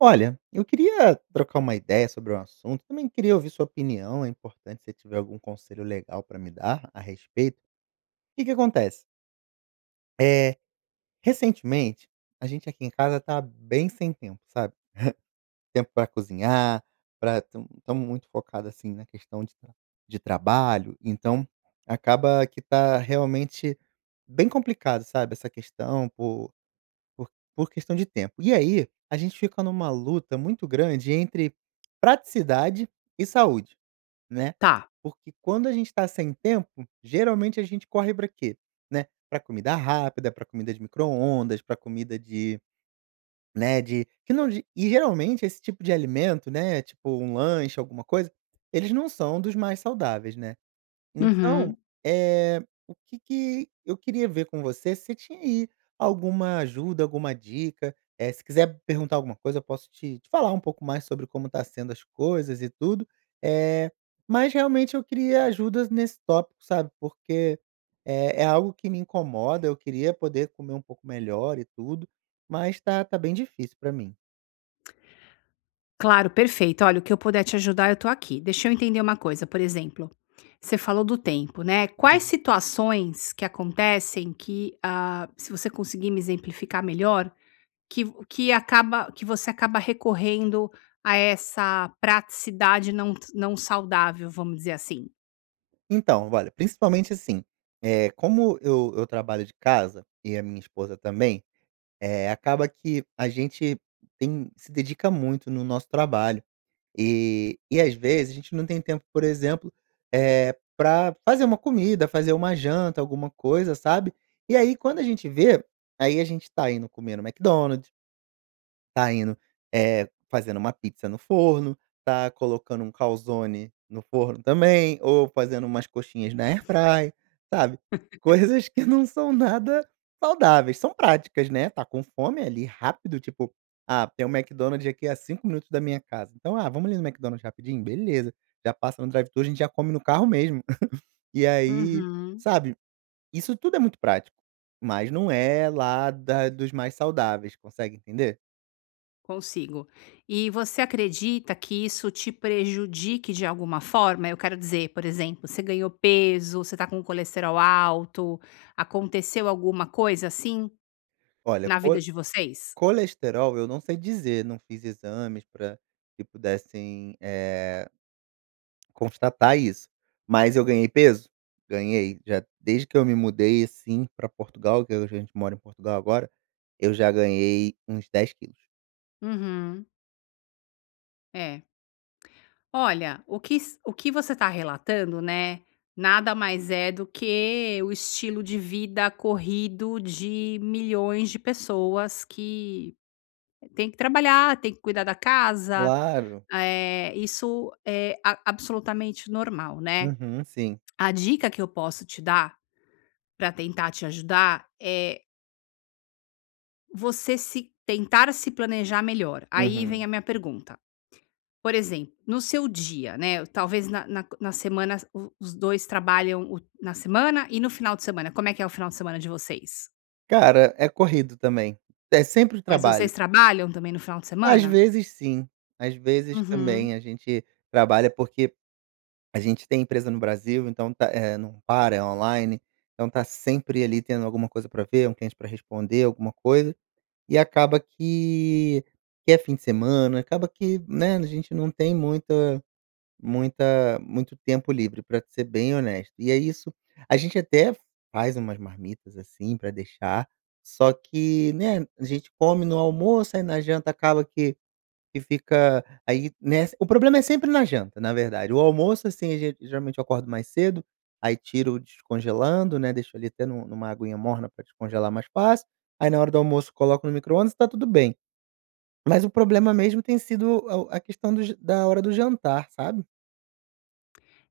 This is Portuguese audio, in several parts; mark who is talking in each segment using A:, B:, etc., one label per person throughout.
A: Olha, eu queria trocar uma ideia sobre um assunto, também queria ouvir sua opinião, é importante se tiver algum conselho legal pra me dar a respeito. Que que acontece eh, recentemente, a gente aqui em casa tá bem sem tempo, sabe? Tempo para cozinhar, para tam estamos muito focado assim na questão de tra de trabalho, então, acaba que tá realmente, bem complicado, sabe? Essa questão, por por por questão de tempo. E aí, a gente fica numa luta muito grande entre praticidade e saúde, né?
B: Tá.
A: Porque quando a gente está sem tempo, geralmente a gente corre pra quê, né? Pra comida rápida, pra comida de microondas, pra comida de né, de que não de e geralmente esse tipo de alimento, né, tipo, um lanche alguma coisa, eles não são dos mais saudáveis, né?
B: Uhum.
A: Então, eh, o que que eu queria ver com você, se tinha aí alguma ajuda, alguma dica. Eh, se quiser perguntar alguma coisa, eu posso te te falar um pouco mais sobre como está sendo as coisas e tudo, eh, mas realmente eu queria ajudas nesse tópico, sabe? Porque, eh, é algo que me incomoda, eu queria poder comer um pouco melhor e tudo. Mas tá tá bem difícil para mim.
B: Claro. Perfeito. Olha, o que eu puder te ajudar, eu tô aqui. Deixa eu entender uma coisa, por exemplo, você falou do tempo, né. Quais
A: Uhum.
B: situações, que acontecem que, hã, se você conseguir me exemplificar melhor. Que v que acaba que você acaba recorrendo a essa praticidade não ts não saudável, vamos dizer assim.
A: Então, olha, principalmente assim, eh, como eu eu trabalho de casa e a minha esposa também, eh, acaba que a gente tem se dedica muito no nosso trabalho, eh, e às vezes a gente não tem tempo, por exemplo, eh, para fazer uma comida, fazer uma janta, alguma coisa, sabe? E aí quando a gente vê, aí, a gente tá indo comer no McDonald's tá indo, eh fazendo uma pizza no forno, tá colocando um calzone no forno também, ou fazendo umas coxinhas na AirFryer, sabe? Coisas que não são nada saudáveis, são práticas, né, está com fome ali rápido, tipo: "Ah, tem o McDonald's aqui há 5 minutos da minha casa, então: "Ah, vamos ali no McDonald's rapidinho?" Beleza, já passa no drive-thru, a gente já come no carro mesmo. E aí,
B: Uhum.
A: sabe? Isso tudo é muito prático, mas não é, lá da dos mais saudáveis, consegue entender?
B: Consigo. E você acredita que isso te prejudique de alguma forma? Eu quero dizer, por exemplo, você ganhou peso, você tá com o colesterol alto, aconteceu alguma coisa assim?
A: Olha,
B: Na vida
A: cole
B: de vocês?
A: colesterol eu não sei dizer, não fiz exames pra que pudessem, eh constatar isso, mas eu ganhei peso. Ganhei, já desde que eu me mudei, assim, pra Portugal, que a gente mora em Portugal agora, eu já ganhei uns 10 quilos.
B: Uhum. Eh. Olha, o quis o que você está relatando, né, nada mais é do que o estilo de vida corrido de milhões de pessoas que, tem que trabalhar, tem que cuidar da casa,
A: Claro.
B: eh, isso é ab absolutamente normal, né?
A: Uhum. Sim.
B: A dica que eu posso te dar, pra tentar te ajudar é você se tentar se planejar melhor, aí vem
A: Uhum.
B: a minha pergunta. Por exemplo, no seu dia, né, talvez na na na semana o os 2 trabalham o na semana e no final de semana, como é que é o final de semana de vocês?
A: Cara, é corrido também. É sempre o
B: Mas vocês
A: trabalho.
B: trabalham também no final de
A: Às
B: semana?
A: vezes sim, às vezes
B: Uhum.
A: também a gente trabalha, porque a gente tem empresa no Brasil, então tá não para, é online, então tá sempre, ali, tendo alguma coisa pra ver, um cliente pra responder, alguma coisa, e acaba que que é fim de semana, acaba que, né, a gente não tem muita muita muito tempo livre pra te ser bem honesto, e ai isso a gente até faz umas marmitas, assim, pra deixar, só que, né, a gente come no almoço, aí na janta acaba que que fica aí, nessa o problema é sempre na janta, na verdade, o almoço assim a gen geralmente eu acordo mais cedo, aí tiro descongelando, né, deixo ali até nu numa aguinha morna pra descongelar mais fácil, aí na hora do almoço coloco no micro-ondas e tá tudo bem. Mas o problema mesmo tem sido o a questão do da hora do jantar, sabe?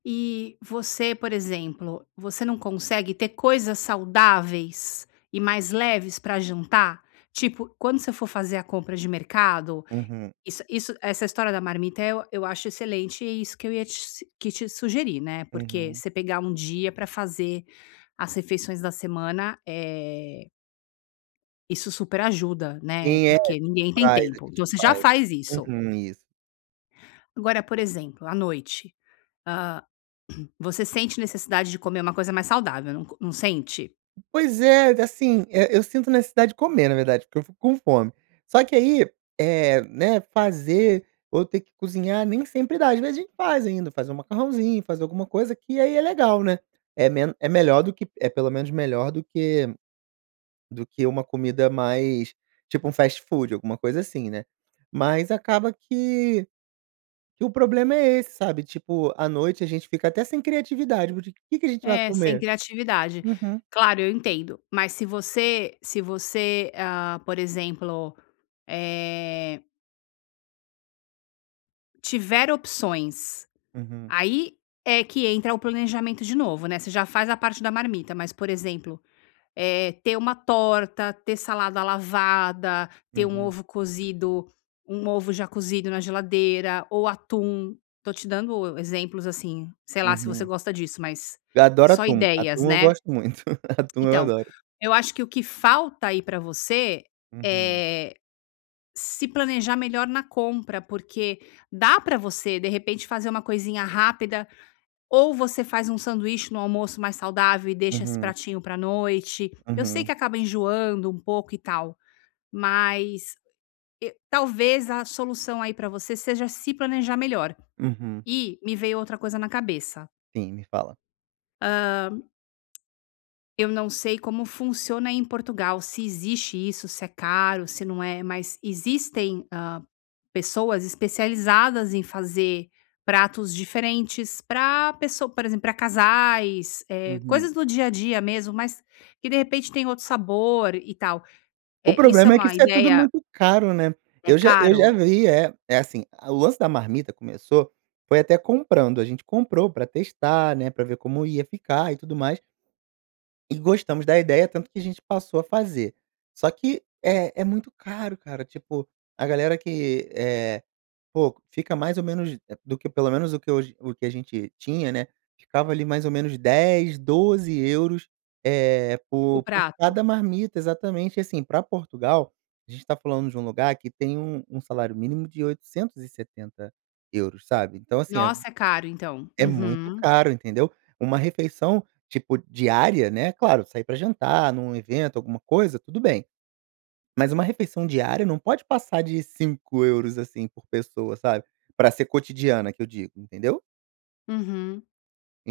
B: E você, por exemplo, você não consegue ter coisas saudáveis e mais leves pra jantar? Tipo, quando você for fazer a compra de mercado,
A: Uhum.
B: isso isso essa história da marmita, eh, eu eu acho excelente e isso que eu ia te s que te sugerir, né, porque
A: Uhum.
B: você pegar dia pra fazer as refeições da semana, eh isso super ajuda, né,
A: Sim, é. A gente
B: porque ninguém tem
A: faz. A
B: tempo. Então,
A: gente
B: você já
A: faz.
B: faz isso.
A: Uhum. Isso!
B: Agora por exemplo, à noite, hã, você sente necessidade de comer uma coisa mais saudável, não co num sente?
A: Pois é, assim, eh, eu sinto necessidade de comer na verdade, porque eu fico com fome. Só que aí, eh, né, fazer, ou ter que cozinhar nem sempre dá. Às vezes a gente faz ainda, faz um macarrãozinho, faz alguma coisa, que aí é legal, né. É meno é melhor do que é pelo menos melhor do que do que uma comida mais, tipo um fastfood, alguma coisa assim, né, mas acaba que que o problema é esse, sabe, tipo à noite a gente fica até sem criatividade, tipo, o que que a gente vai
B: É, sem
A: comer?
B: criatividade.
A: Uhum.
B: Claro, eu entendo, mas se você se você, hã, por exemplo, eh tiver opções,
A: Uhum.
B: aí é que entra o planejamento de novo, né, você já faz a parte da marmita mas, por exemplo, eh, ter uma torta, ter salada lavada, ter um
A: Uhum.
B: ovo cozido um ovo já cozido na geladeira ou atum, tô te dando exemplos, assim, sei lá se você
A: Uhum.
B: gosta disso, mas
A: Eu adoro
B: só
A: atum.
B: ideias,
A: Atum eu
B: né?
A: gosto muito. Atum eu
B: Então,
A: adoro.
B: eu acho que o que falta aí pra você,
A: Uhum.
B: eh, se planejar melhor na compra, porque dá pra você, de repente, fazer uma coisinha rápida ou você faz um sanduíche no almoço mais saudável e deixa esse
A: Uhum.
B: pratinho pra noite, eu sei que
A: Uhum.
B: acaba enjoando um pouco e tal, mas, eh, talvez a solução aí pra você seja se planejar melhor.
A: Uhum.
B: E, me veio outra coisa na cabeça.
A: Sim, me fala.
B: Hã. Eu não sei como funciona em Portugal, se existe isso, se é caro, se não é. Mas existem, hã, pessoas especializadas em fazer pratos diferentes, pra pesso por exemplo, pra casais, eh,
A: Uhum.
B: coisas do dia a dia mesmo, mais que de repente tem outro sabor e tal.
A: O
B: Eh, isso é
A: problema é que
B: uma
A: isso é tudo,
B: ideia
A: muito caro, né?
B: É
A: Eu já eu já
B: caro?
A: vi, é é assim: a o lance da marmita começou, foi até comprando. A gente comprou para testar, né, pra ver como ia ficar e tudo mais. E gostamos da ideia, tanto que a gente passou a fazer. Só que é é muito caro, cara, tipo, a galera que é Poxa, fica mais ou menos do que pelo menos o que eu j o que a gente tinha, né. Ficava, ali, mais ou menos 10, 12 euros, eh,
B: O
A: por por
B: prato?
A: cada marmita. Exatamente, e assim, pra Portugal, a gente tá falando de um lugar que tem um um salário mínimo de 870 euros, sabe? Então, assim, é
B: Nossa, é caro então.
A: é muito
B: Uhum.
A: caro, entendeu? Uma refeição, tipo diária, né, claro, sair pra jantar num evento, alguma coisa, tudo bem. Mas uma refeição diária, não pode passar de 5 euros, assim, por pessoa, sabe? Pra ser cotidiana, que eu digo, entendeu?
B: Uhum.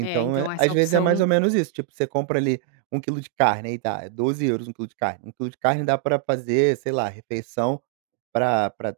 B: É,
A: é
B: então essa
A: às vezes é mais ou
B: opção
A: menos isso, tipo, você compra ali 1 quilo de carne aí tá, é 12 euros, 1 quilo de carne, 1 quilo de carne dá pra fazer, sei lá, refeição pra pra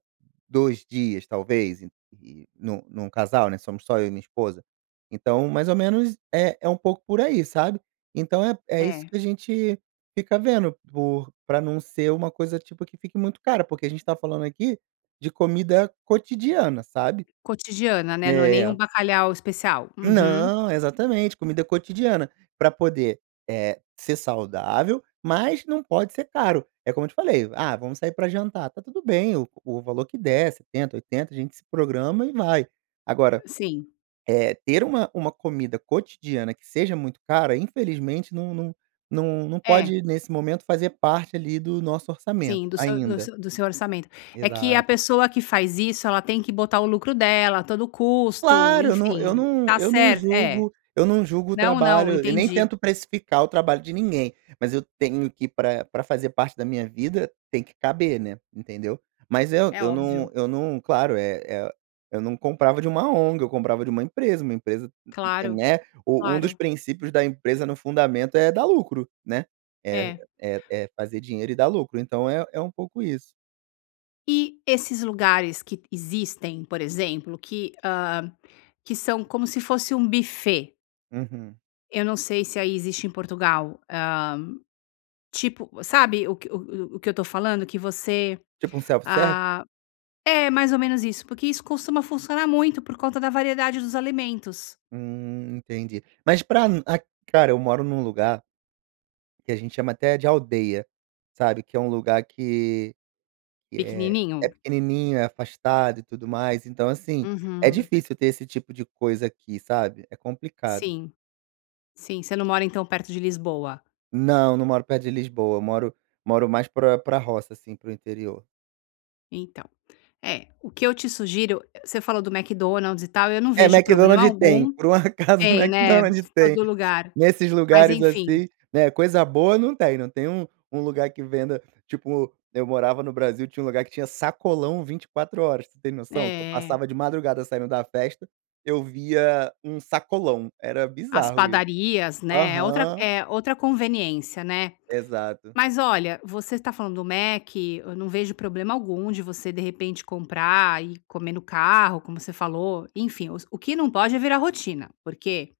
A: 2 dias talvez, e e num num casal, né, somos só eu e minha esposa. Então, mais ou menos é é um pouco por aí, sabe? Então, é é isso
B: É.
A: que a gente fica vendo por pra não ser uma coisa, tipo, que fique muito cara, porque a gente tá falando aqui de comida cotidiana, sabe?
B: Cotidiana, né, não é nem um
A: É
B: bacalhau especial. Uhum.
A: Não, exatamente comida cotidiana para poder, eh, ser saudável mas não pode ser caro. É como eu te falei, "ah vamos sair para jantar," tá tudo bem o o valor que der 70, 80 a gente se programa e vai. Agora,
B: Sim.
A: eh, ter uma uma comida cotidiana que seja muito cara, infelizmente não não não não
B: É.
A: pode nesse momento fazer parte ali do nosso orçamento,
B: Sim, do se do
A: ainda.
B: seu do seu orçamento, é que a
A: Exato.
B: pessoa que faz isso ela tem que botar o lucro dela, todo o custo,
A: Claro, eu não eu
B: enfim.
A: não
B: Tá
A: eu não
B: cert É.
A: julgo eu não julgo o
B: Não, não,
A: trabalho e nem
B: entendi.
A: tento precificar o trabalho de ninguém. Mas, eu tenho que ir pra pra fazer parte da minha vida tem que caber, né, entendeu? Mas, eu
B: É
A: não
B: óbvio.
A: eu não, claro eh eh eu não comprava de uma ONG eu comprava de uma empresa uma empresa
B: Claro,
A: Né, u um dos
B: claro.
A: princípios da empresa, no fundamento é dar lucro, né, é
B: É.
A: é é fazer dinheiro e dá lucro, então, é é um pouco isso.
B: E esses lugares que existem, por exemplo, que hã, que são como se fosse um buffet
A: Uhum.
B: eu não sei, se aí existe em Portugal, hã, tipo, sabe o que o o o que eu tô falando, que você,
A: Tipo um self service?
B: ah é mais ou menos isso, porque isso costuma funcionar muito por conta da variedade dos alimentos.
A: Hum, entendi. Mas pra um Cara, eu moro num lugar que a gente chama até de aldeia, sabe? Que é lugar que que é é
B: Pequenininho.
A: pequenininho, é afastado e tudo mais, então, assim, é
B: Uhum.
A: difícil ter esse tipo de coisa aqui, sabe? É complicado.
B: Sim, sim. Você não mora então, perto de Lisboa?
A: Não, não moro perto de Lisboa, moro moro mais pra pra roça, assim, para o interior.
B: Então. É, o que eu te sugiro, você falou do McDonald's e tal, eu não
A: É
B: vejo
A: Mc
B: problema
A: Donald's tem,
B: algum
A: por um acaso
B: Tem,
A: Mc
B: né, em
A: Donalds tem.
B: todo lugar,
A: Nesses
B: mas
A: lugares
B: enfim
A: assim, né, coisa boa não tem, não tem um um lugar que venda tipo, eu morava no Brasil, tinha um lugar que tinha sacolão 24 horas, você tem noção? Que eu
B: É.
A: passava de madrugada saindo da festa, eu via um sacolão, era
B: As
A: bizarro, isso.
B: padarias, né, é outra
A: Aham.
B: é outra conveniência, né?
A: Exato.
B: Mas olha, você tá falando do Mc, eu não vejo problema algum de você de repente comprar e comer no carro como você falou, enfim, o s o que não pode é virar rotina porque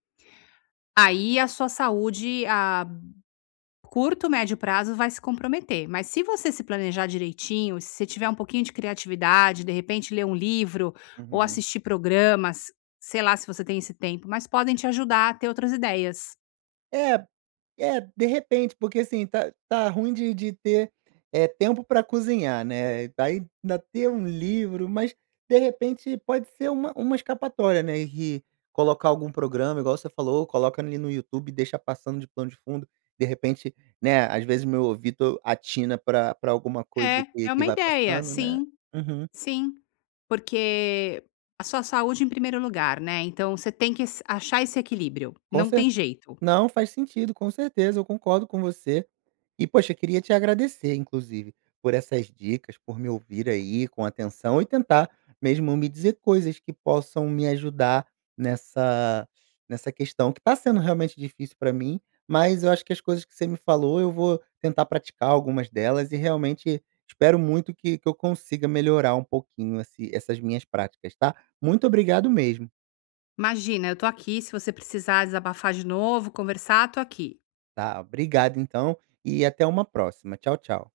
B: aí, a sua saúde a curto, médio prazo vai se comprometer. Mas, se você se planejar direitinho, se você tiver pouquinho de criatividade, de repente ler um livro ou
A: Uhum.
B: assistir programas, sei lá se você tem esse tempo, mas podem te ajudar a ter outras ideias.
A: É é de repente, porque, assim, tá tá ruim de de ter é tempo para cozinhar, né, daí ainda ter um livro, mas de repente pode ser uma uma escapatória, né, e colocar algum programa igual você falou: "Coloca ali no YouTube e deixa passando de plano de fundo," de repente, né, às vezes meu ouvido atina pra pra alguma coisa
B: É,
A: que
B: é
A: que
B: uma
A: vai
B: ideia,
A: passando, né.
B: sim,
A: Uhum.
B: sim, porque a sua saúde em primeiro lugar, né, então, você tem que s achar esse equilíbrio, não
A: Concer
B: tem jeito.
A: Não, faz sentido, com certeza, eu concordo com você. E poxa, eu queria te agradecer inclusive, por essas dicas, por me ouvir aí com atenção e tentar mesmo me dizer coisas que possam me ajudar nessa nessa questão, que tá sendo realmente difícil pra mim. Mas, eu acho que as coisas que você me falou eu vou tentar praticar algumas delas e realmente espero muito que que eu consiga melhorar um pouquinho assi essas minhas práticas, tá? Muito obrigado mesmo.
B: Imagina, eu estou aqui, se você precisar desabafar de novo, conversar, tô aqui.
A: Tá, obrigado então, e até uma próxima. Tchau, tchau.